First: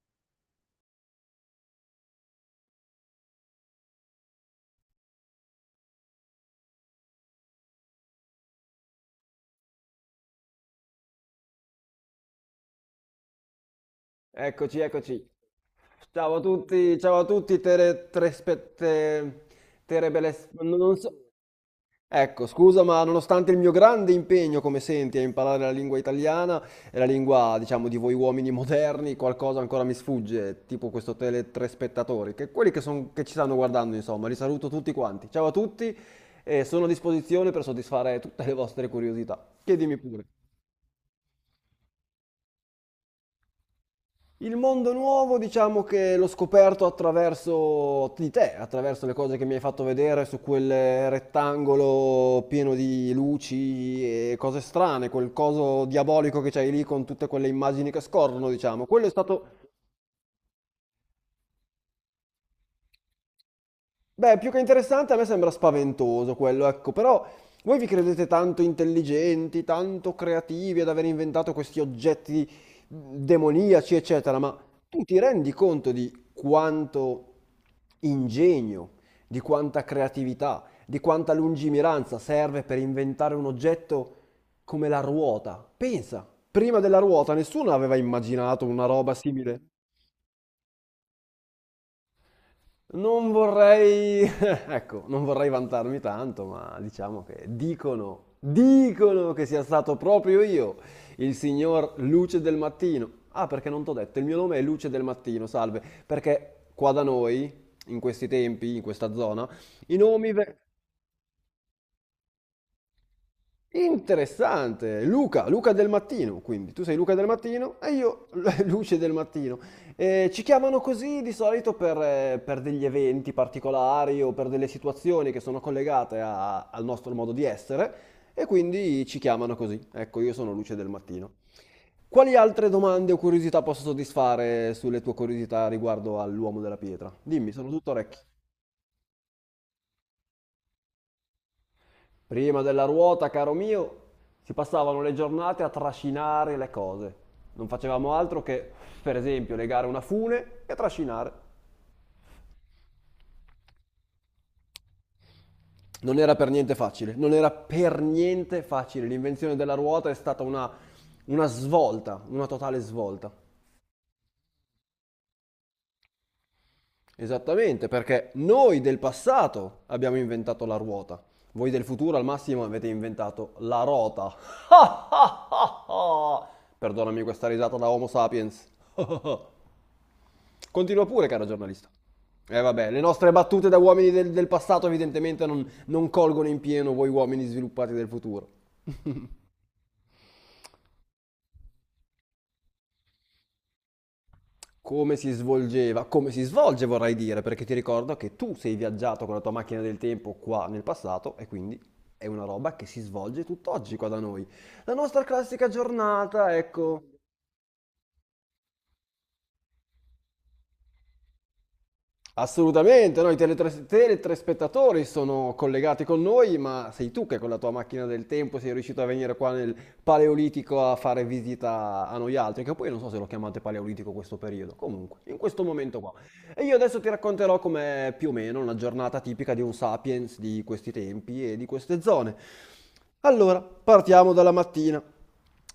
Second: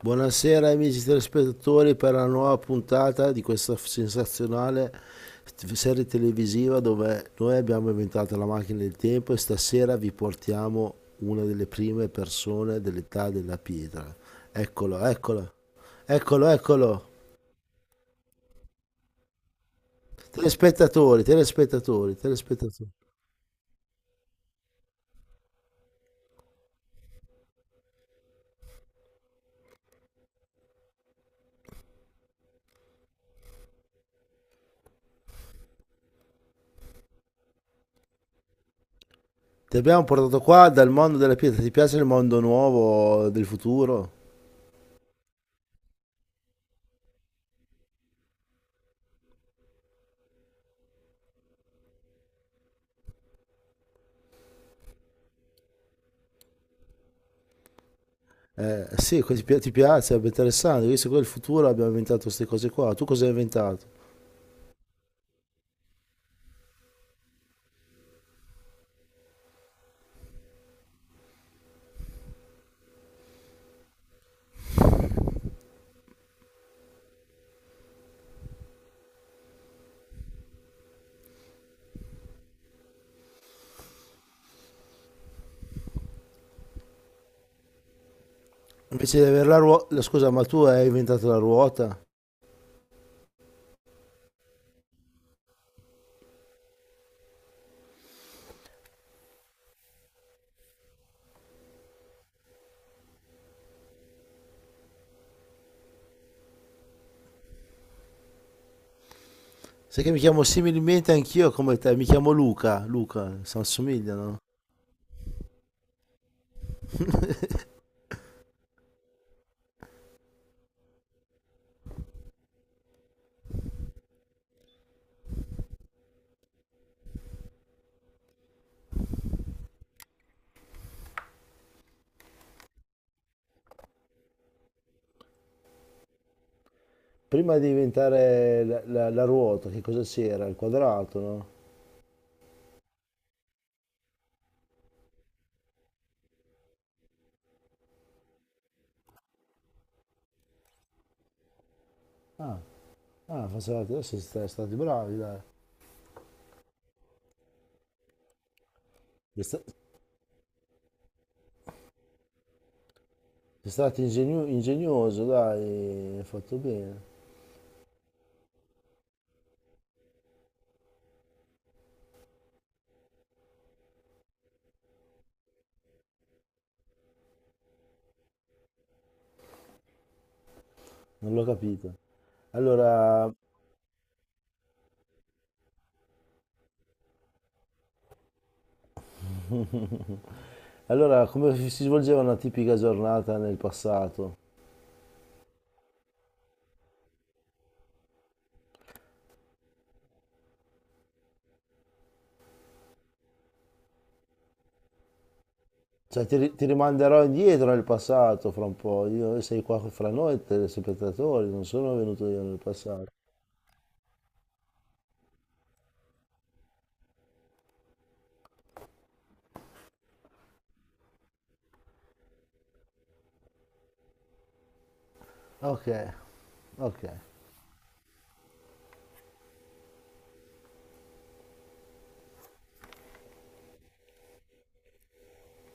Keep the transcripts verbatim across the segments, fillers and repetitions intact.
Buonasera amici telespettatori per la nuova puntata di questa sensazionale serie televisiva dove noi abbiamo inventato la macchina del tempo e stasera vi portiamo una delle prime persone dell'età della pietra. Eccoci, Eccolo, eccoci. eccolo, Ciao a eccolo, tutti, eccolo. ciao a tutti, tere, tre spe- te- terebeles- non non so. Telespettatori, telespettatori, Ecco, scusa, telespettatori. ma nonostante il mio grande impegno, come senti, a imparare la lingua italiana e la lingua, diciamo, di voi uomini moderni, qualcosa ancora mi sfugge, tipo questo tele tre spettatori, che quelli che, son- che ci stanno guardando, insomma, li saluto tutti quanti. Ciao a tutti e sono a disposizione per soddisfare tutte le vostre curiosità. Ti Chiedimi abbiamo pure. portato qua dal mondo della pietra, ti piace il mondo nuovo del futuro? Il mondo nuovo, diciamo che l'ho scoperto attraverso di te, attraverso le cose che mi hai fatto vedere su quel rettangolo pieno di luci e cose strane, quel coso diabolico che c'hai lì con tutte quelle immagini che scorrono, diciamo. Eh, Quello è Sì, que- stato. ti pi- ti piace, è interessante, visto che il futuro abbiamo inventato queste cose qua, tu cosa hai inventato? Beh, più che interessante, a me sembra spaventoso quello, ecco, però voi vi credete tanto intelligenti, tanto creativi ad aver inventato questi oggetti demoniaci, eccetera, ma tu ti rendi conto di quanto ingegno, di quanta creatività, di quanta lungimiranza serve per inventare un oggetto come la ruota? Pensa, prima della ruota nessuno aveva immaginato una roba Invece di avere la simile. ruota, scusa, ma tu hai inventato la ruota? Non vorrei, ecco, non vorrei vantarmi tanto, ma diciamo che dicono, dicono che sia stato proprio io, il signor Luce del Mattino. Ah, perché non t'ho detto, il mio nome è Luce del Mattino, salve, perché qua da noi, in questi tempi, in questa zona, i Sai che mi nomi... chiamo ve- similmente anch'io come te, mi chiamo Luca, Luca, si assomigliano. Interessante, Luca, Luca del mattino, quindi tu sei Luca del mattino e io Luce del mattino. Eh, ci chiamano così di solito per, eh, per degli eventi particolari o per delle situazioni che sono collegate a- al nostro modo di essere e quindi ci chiamano così. Ecco, io sono Luce del mattino. Quali altre domande o curiosità posso soddisfare sulle tue curiosità riguardo all'uomo della pietra? Dimmi, Prima di sono tutto orecchi. inventare la, la- la ruota, che cosa c'era? Il quadrato, no? Prima della ruota, caro mio, si passavano le giornate a trascinare le cose. Non facevamo altro che, per esempio, legare una fune e trascinare. Ah, ah facevate, adesso siete stati bravi, dai. Non era per niente facile, non era per niente facile. Siete L'invenzione sta- della ruota è stata una, una svolta, una totale svolta. Siete stati ingegno- ingegnoso, dai, hai fatto bene. Esattamente, perché noi del passato abbiamo inventato la ruota. Voi del futuro al massimo avete inventato la rota. Perdonami questa risata da Homo sapiens. Continua pure, Non l'ho caro giornalista. capito. Eh vabbè, le nostre Allora, battute da uomini del, del passato evidentemente non, non colgono in pieno voi uomini sviluppati del futuro. allora, come si svolgeva una tipica giornata nel passato? Come si svolgeva, come si svolge vorrei dire, perché ti ricordo che tu sei viaggiato con la tua macchina del tempo qua nel passato e quindi è una roba che si svolge tutt'oggi qua da noi. La nostra classica Cioè, ti, giornata, ri- ti ecco. rimanderò indietro nel passato fra un po'. Io sei qua fra noi, telespettatori, non sono venuto io nel passato. Assolutamente, noi teletres- teletraspettatori sono collegati con noi, ma sei tu che con la tua macchina del tempo sei riuscito a venire qua nel Paleolitico a fare visita a noi altri, che poi non so se lo chiamate Paleolitico questo periodo, comunque, in questo Ok, momento qua. E io adesso ok. ti racconterò com'è più o meno una giornata tipica di un sapiens di questi tempi e di queste zone. Allora, partiamo dalla mattina.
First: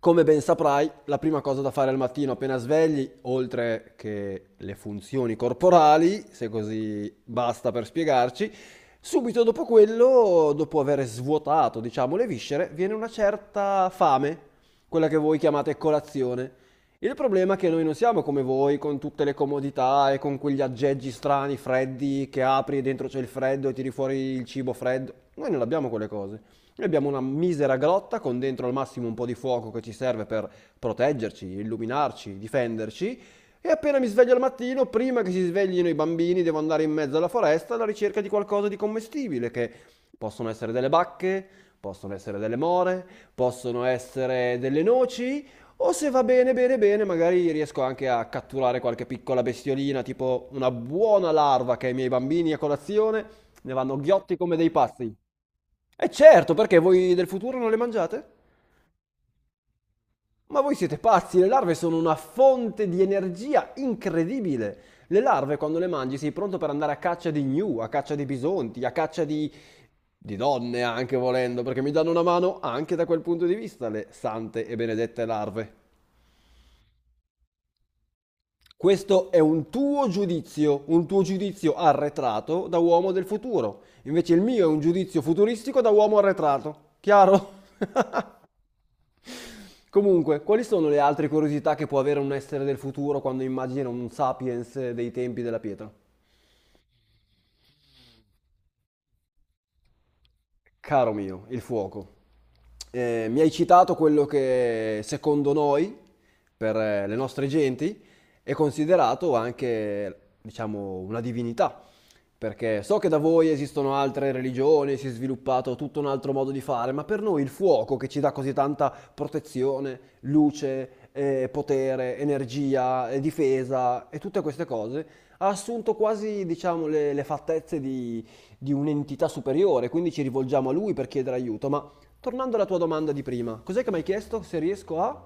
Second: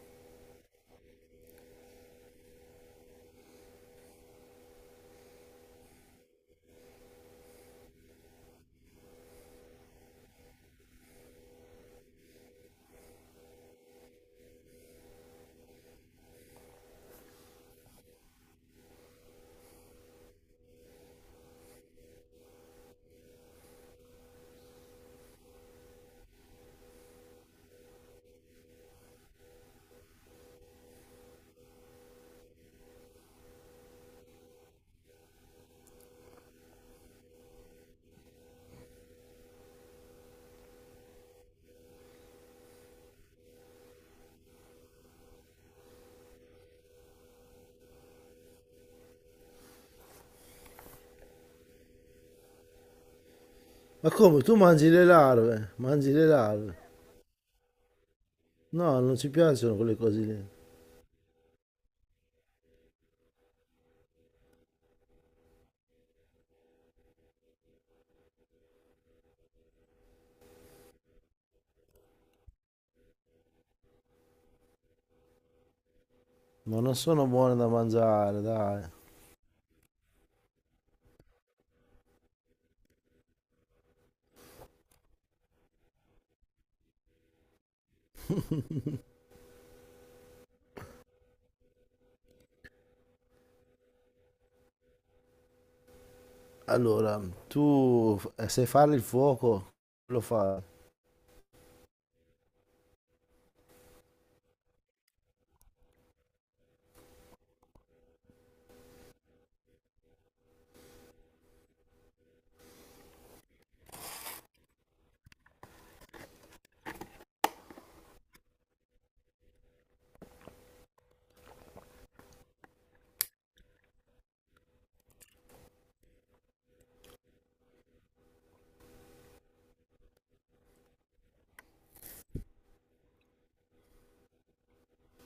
Come ben saprai, la prima cosa da fare al mattino appena svegli, oltre che le funzioni corporali, se così basta per spiegarci, subito dopo quello, dopo aver svuotato, diciamo, le viscere, viene una certa fame, quella che voi chiamate colazione. Il problema è che noi non siamo come voi con tutte le comodità e con quegli aggeggi strani, freddi, che apri e dentro c'è il freddo e tiri fuori il cibo freddo. Noi non abbiamo quelle cose. Noi abbiamo una misera grotta con dentro al massimo un po' di fuoco che ci serve per proteggerci, illuminarci, difenderci. E appena mi sveglio al mattino, prima che si sveglino i bambini, devo andare in mezzo alla foresta alla ricerca di qualcosa di commestibile, che possono essere delle bacche, possono essere delle more, possono essere delle noci o se va bene, bene, bene, magari riesco anche a catturare qualche piccola bestiolina, tipo una buona larva che ai miei bambini a colazione ne vanno Ma ghiotti come? Tu come dei mangi le pazzi. larve? E Mangi le certo, larve? perché voi del futuro non le mangiate? No, non ci piacciono quelle cose lì. Ma voi siete pazzi, le larve sono una fonte di energia incredibile. Le larve quando le mangi sei pronto per andare a caccia di gnu, a caccia di bisonti, a caccia di... di donne anche volendo, perché mi danno una mano anche da quel punto di vista le sante e benedette larve. Ma non sono buone da mangiare, dai. Questo è un tuo giudizio, un tuo giudizio arretrato da uomo del futuro. Invece il mio è un giudizio futuristico da uomo arretrato. Chiaro? Comunque, quali sono le altre curiosità che può avere un essere del futuro quando immagina un sapiens dei tempi della pietra? Allora, tu f- eh, sai fare il fuoco? Lo fai? Caro mio, il fuoco. Eh, mi hai citato quello che secondo noi, per eh, le nostre genti, è considerato anche, diciamo, una divinità. Perché so che da voi esistono altre religioni, si è sviluppato tutto un altro modo di fare, ma per noi il fuoco che ci dà così tanta protezione, luce, eh, potere, energia, eh, difesa e tutte queste cose, ha assunto quasi, diciamo, le, le fattezze di di un'entità superiore, quindi ci rivolgiamo a lui per chiedere aiuto. Ma tornando alla tua domanda di prima, cos'è che mi hai chiesto se riesco a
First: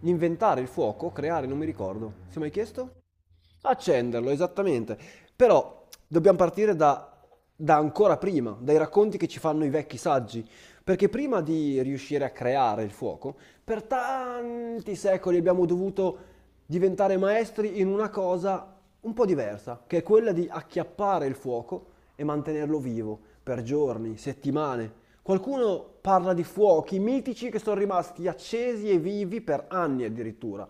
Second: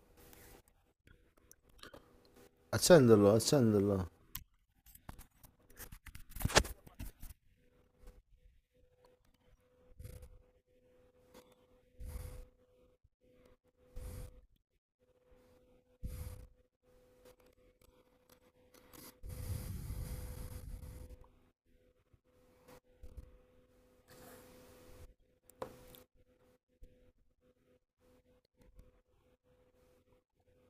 inventare il fuoco, creare, non mi ricordo. Se mi hai chiesto? Accenderlo, accenderlo. Accenderlo, esattamente. Però dobbiamo partire da, da ancora prima, dai racconti che ci fanno i vecchi saggi, perché prima di riuscire a creare il fuoco, per tanti secoli abbiamo dovuto diventare maestri in una cosa un po' diversa, che è quella di acchiappare il fuoco e mantenerlo vivo per giorni, settimane. Qualcuno parla di fuochi mitici che sono rimasti accesi e vivi per anni addirittura.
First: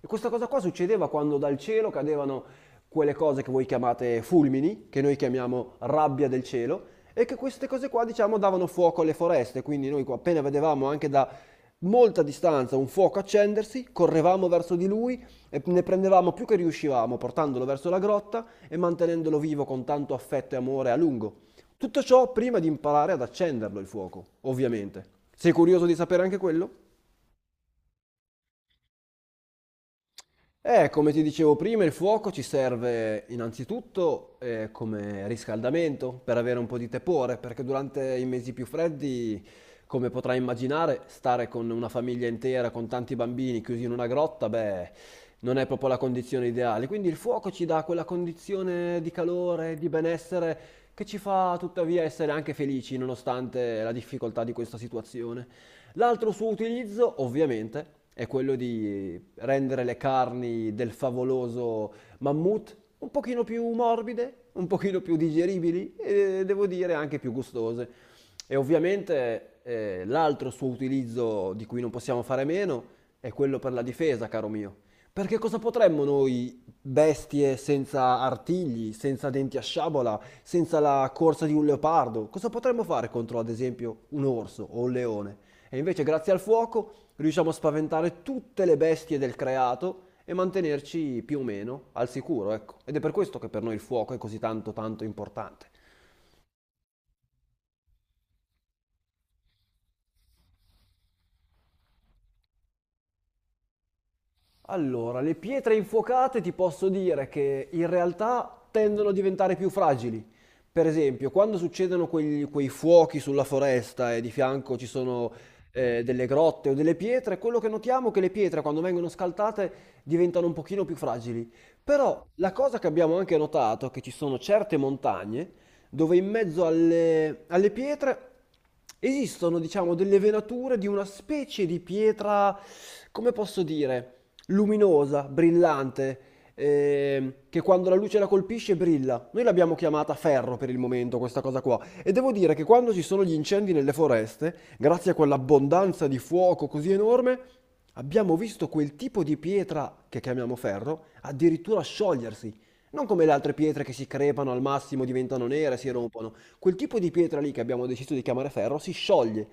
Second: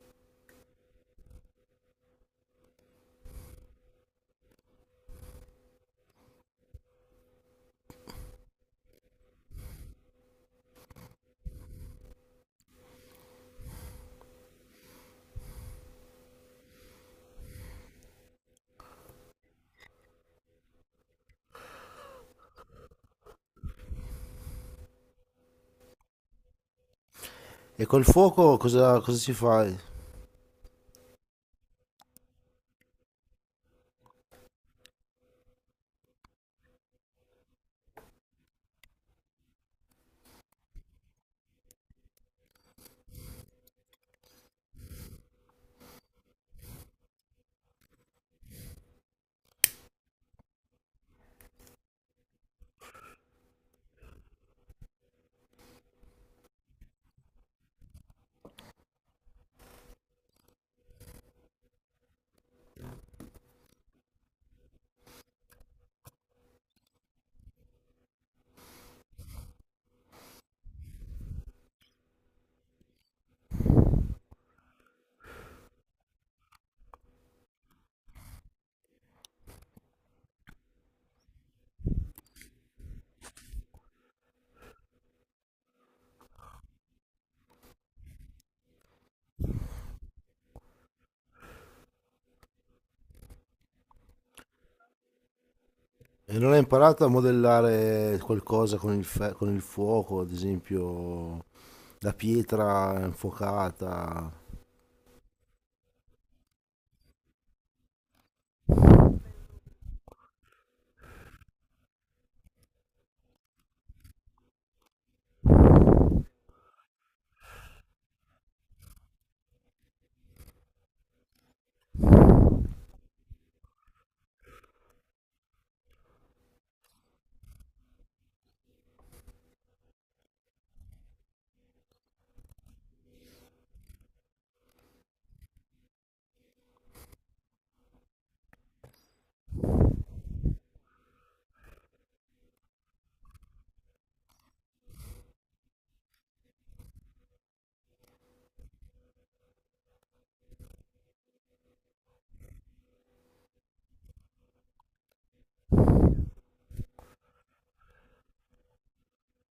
E questa cosa qua succedeva quando dal cielo cadevano quelle cose che voi chiamate fulmini, che noi chiamiamo rabbia del cielo, e che queste cose qua, diciamo, davano fuoco alle foreste. Quindi noi qua appena vedevamo anche da molta distanza un fuoco accendersi, correvamo verso di lui e ne prendevamo più che riuscivamo, portandolo verso la grotta e mantenendolo vivo con tanto affetto e amore a lungo. Tutto ciò prima di imparare ad accenderlo il fuoco, ovviamente. Sei curioso di sapere anche quello? E col fuoco cosa, cosa ci fai? Eh, come ti dicevo prima, il fuoco ci serve innanzitutto eh, come riscaldamento per avere un po' di tepore, perché durante i mesi più freddi, come potrai immaginare, stare con una famiglia intera, con tanti bambini chiusi in una grotta, beh, non è proprio la condizione ideale. Quindi il fuoco ci dà quella condizione di calore, di benessere che ci fa tuttavia essere anche felici nonostante la difficoltà di questa situazione. L'altro suo utilizzo, ovviamente, è quello di rendere le carni del favoloso mammut un pochino più morbide, un pochino più digeribili e devo dire anche più gustose. E ovviamente eh, l'altro suo utilizzo di cui non possiamo fare meno è quello per la difesa, caro mio. Perché cosa potremmo noi, bestie senza artigli, senza denti a sciabola, senza la corsa di un leopardo, cosa potremmo fare contro, ad esempio, un orso o un leone? E invece, grazie al fuoco, riusciamo a spaventare tutte le bestie del creato e mantenerci più o meno al sicuro, ecco. Ed è per questo che per noi il fuoco è così tanto tanto importante. E non hai imparato a modellare qualcosa con il, fe- con il fuoco, ad esempio la pietra infuocata? Allora, le pietre infuocate ti posso dire che in realtà tendono a diventare più fragili. Per esempio, quando succedono quegli- quei fuochi sulla foresta e di fianco ci sono eh, delle grotte o delle pietre, quello che notiamo è che le pietre quando vengono scaltate diventano un pochino più fragili. Però la cosa che abbiamo anche notato è che ci sono certe montagne dove in mezzo alle, alle pietre esistono, diciamo, delle venature di una specie di pietra, come posso dire? Luminosa, brillante, ehm, che quando la luce la colpisce brilla. Noi l'abbiamo chiamata ferro per il momento, questa cosa qua. E devo dire che quando ci sono gli incendi nelle foreste, grazie a quell'abbondanza di fuoco così enorme, abbiamo visto quel tipo di pietra che chiamiamo ferro addirittura sciogliersi. Non come le altre pietre che si crepano al massimo, diventano nere, si rompono. Quel tipo di pietra lì che abbiamo deciso di chiamare ferro si scioglie.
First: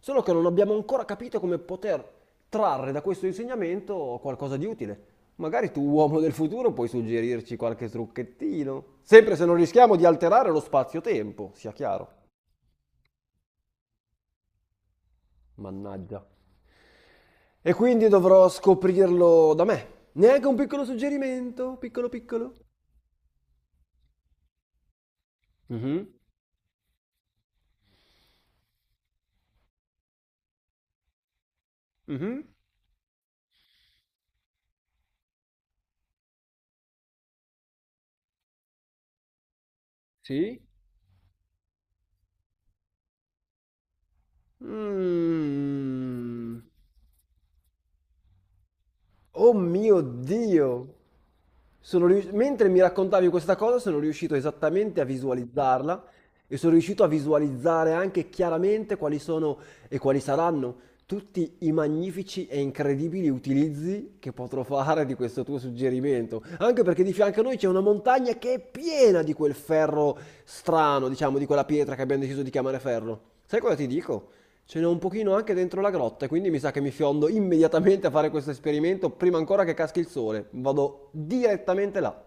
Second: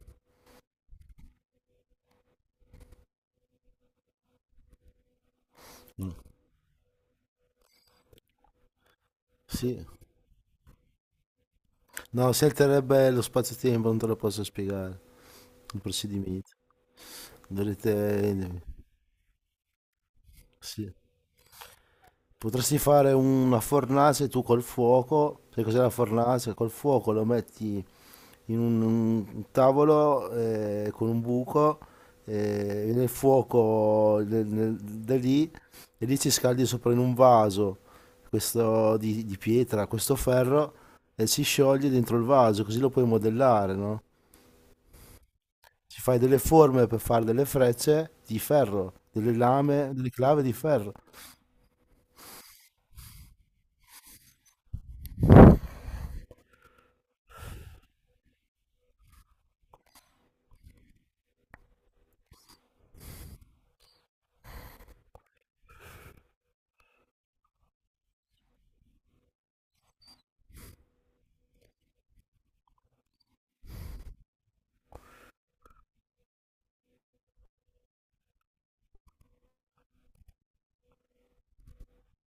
Solo che non abbiamo ancora capito come poter trarre da questo insegnamento qualcosa di utile. Magari tu, No. uomo del futuro, puoi suggerirci qualche trucchettino. Sempre se non Sì. rischiamo di alterare lo spazio-tempo, sia chiaro. No, si alterebbe lo spazio-tempo, non te lo posso spiegare. Il Mannaggia. procedimento. E quindi dovrò Dovrete... scoprirlo da me. Neanche un piccolo Sì. suggerimento, piccolo piccolo. Potresti fare una fornace tu col fuoco. Sai cos'è la Mhm. fornace? Col fuoco lo metti in un, un tavolo eh, con un buco Mhm. eh, nel fuoco del- nel- da lì e lì ci scaldi sopra in un vaso questo di, di pietra, questo Sì. ferro e si scioglie dentro il vaso, così lo puoi modellare, no? Ci fai delle Mm. forme per fare delle frecce di ferro, delle Oh lame, mio delle clave di Dio! ferro. Sono rius- Mentre mi raccontavi questa cosa, sono riuscito esattamente a visualizzarla e sono riuscito a visualizzare anche chiaramente quali sono e quali saranno tutti i magnifici e incredibili utilizzi che potrò fare di questo tuo suggerimento. Anche perché di fianco a noi c'è una montagna che è piena di quel ferro strano, diciamo, di quella pietra che abbiamo deciso di chiamare ferro. Sai cosa ti dico? Ce n'è un pochino anche dentro la grotta, e quindi mi sa che mi fiondo immediatamente a fare questo esperimento prima ancora che caschi il sole. Vado direttamente là.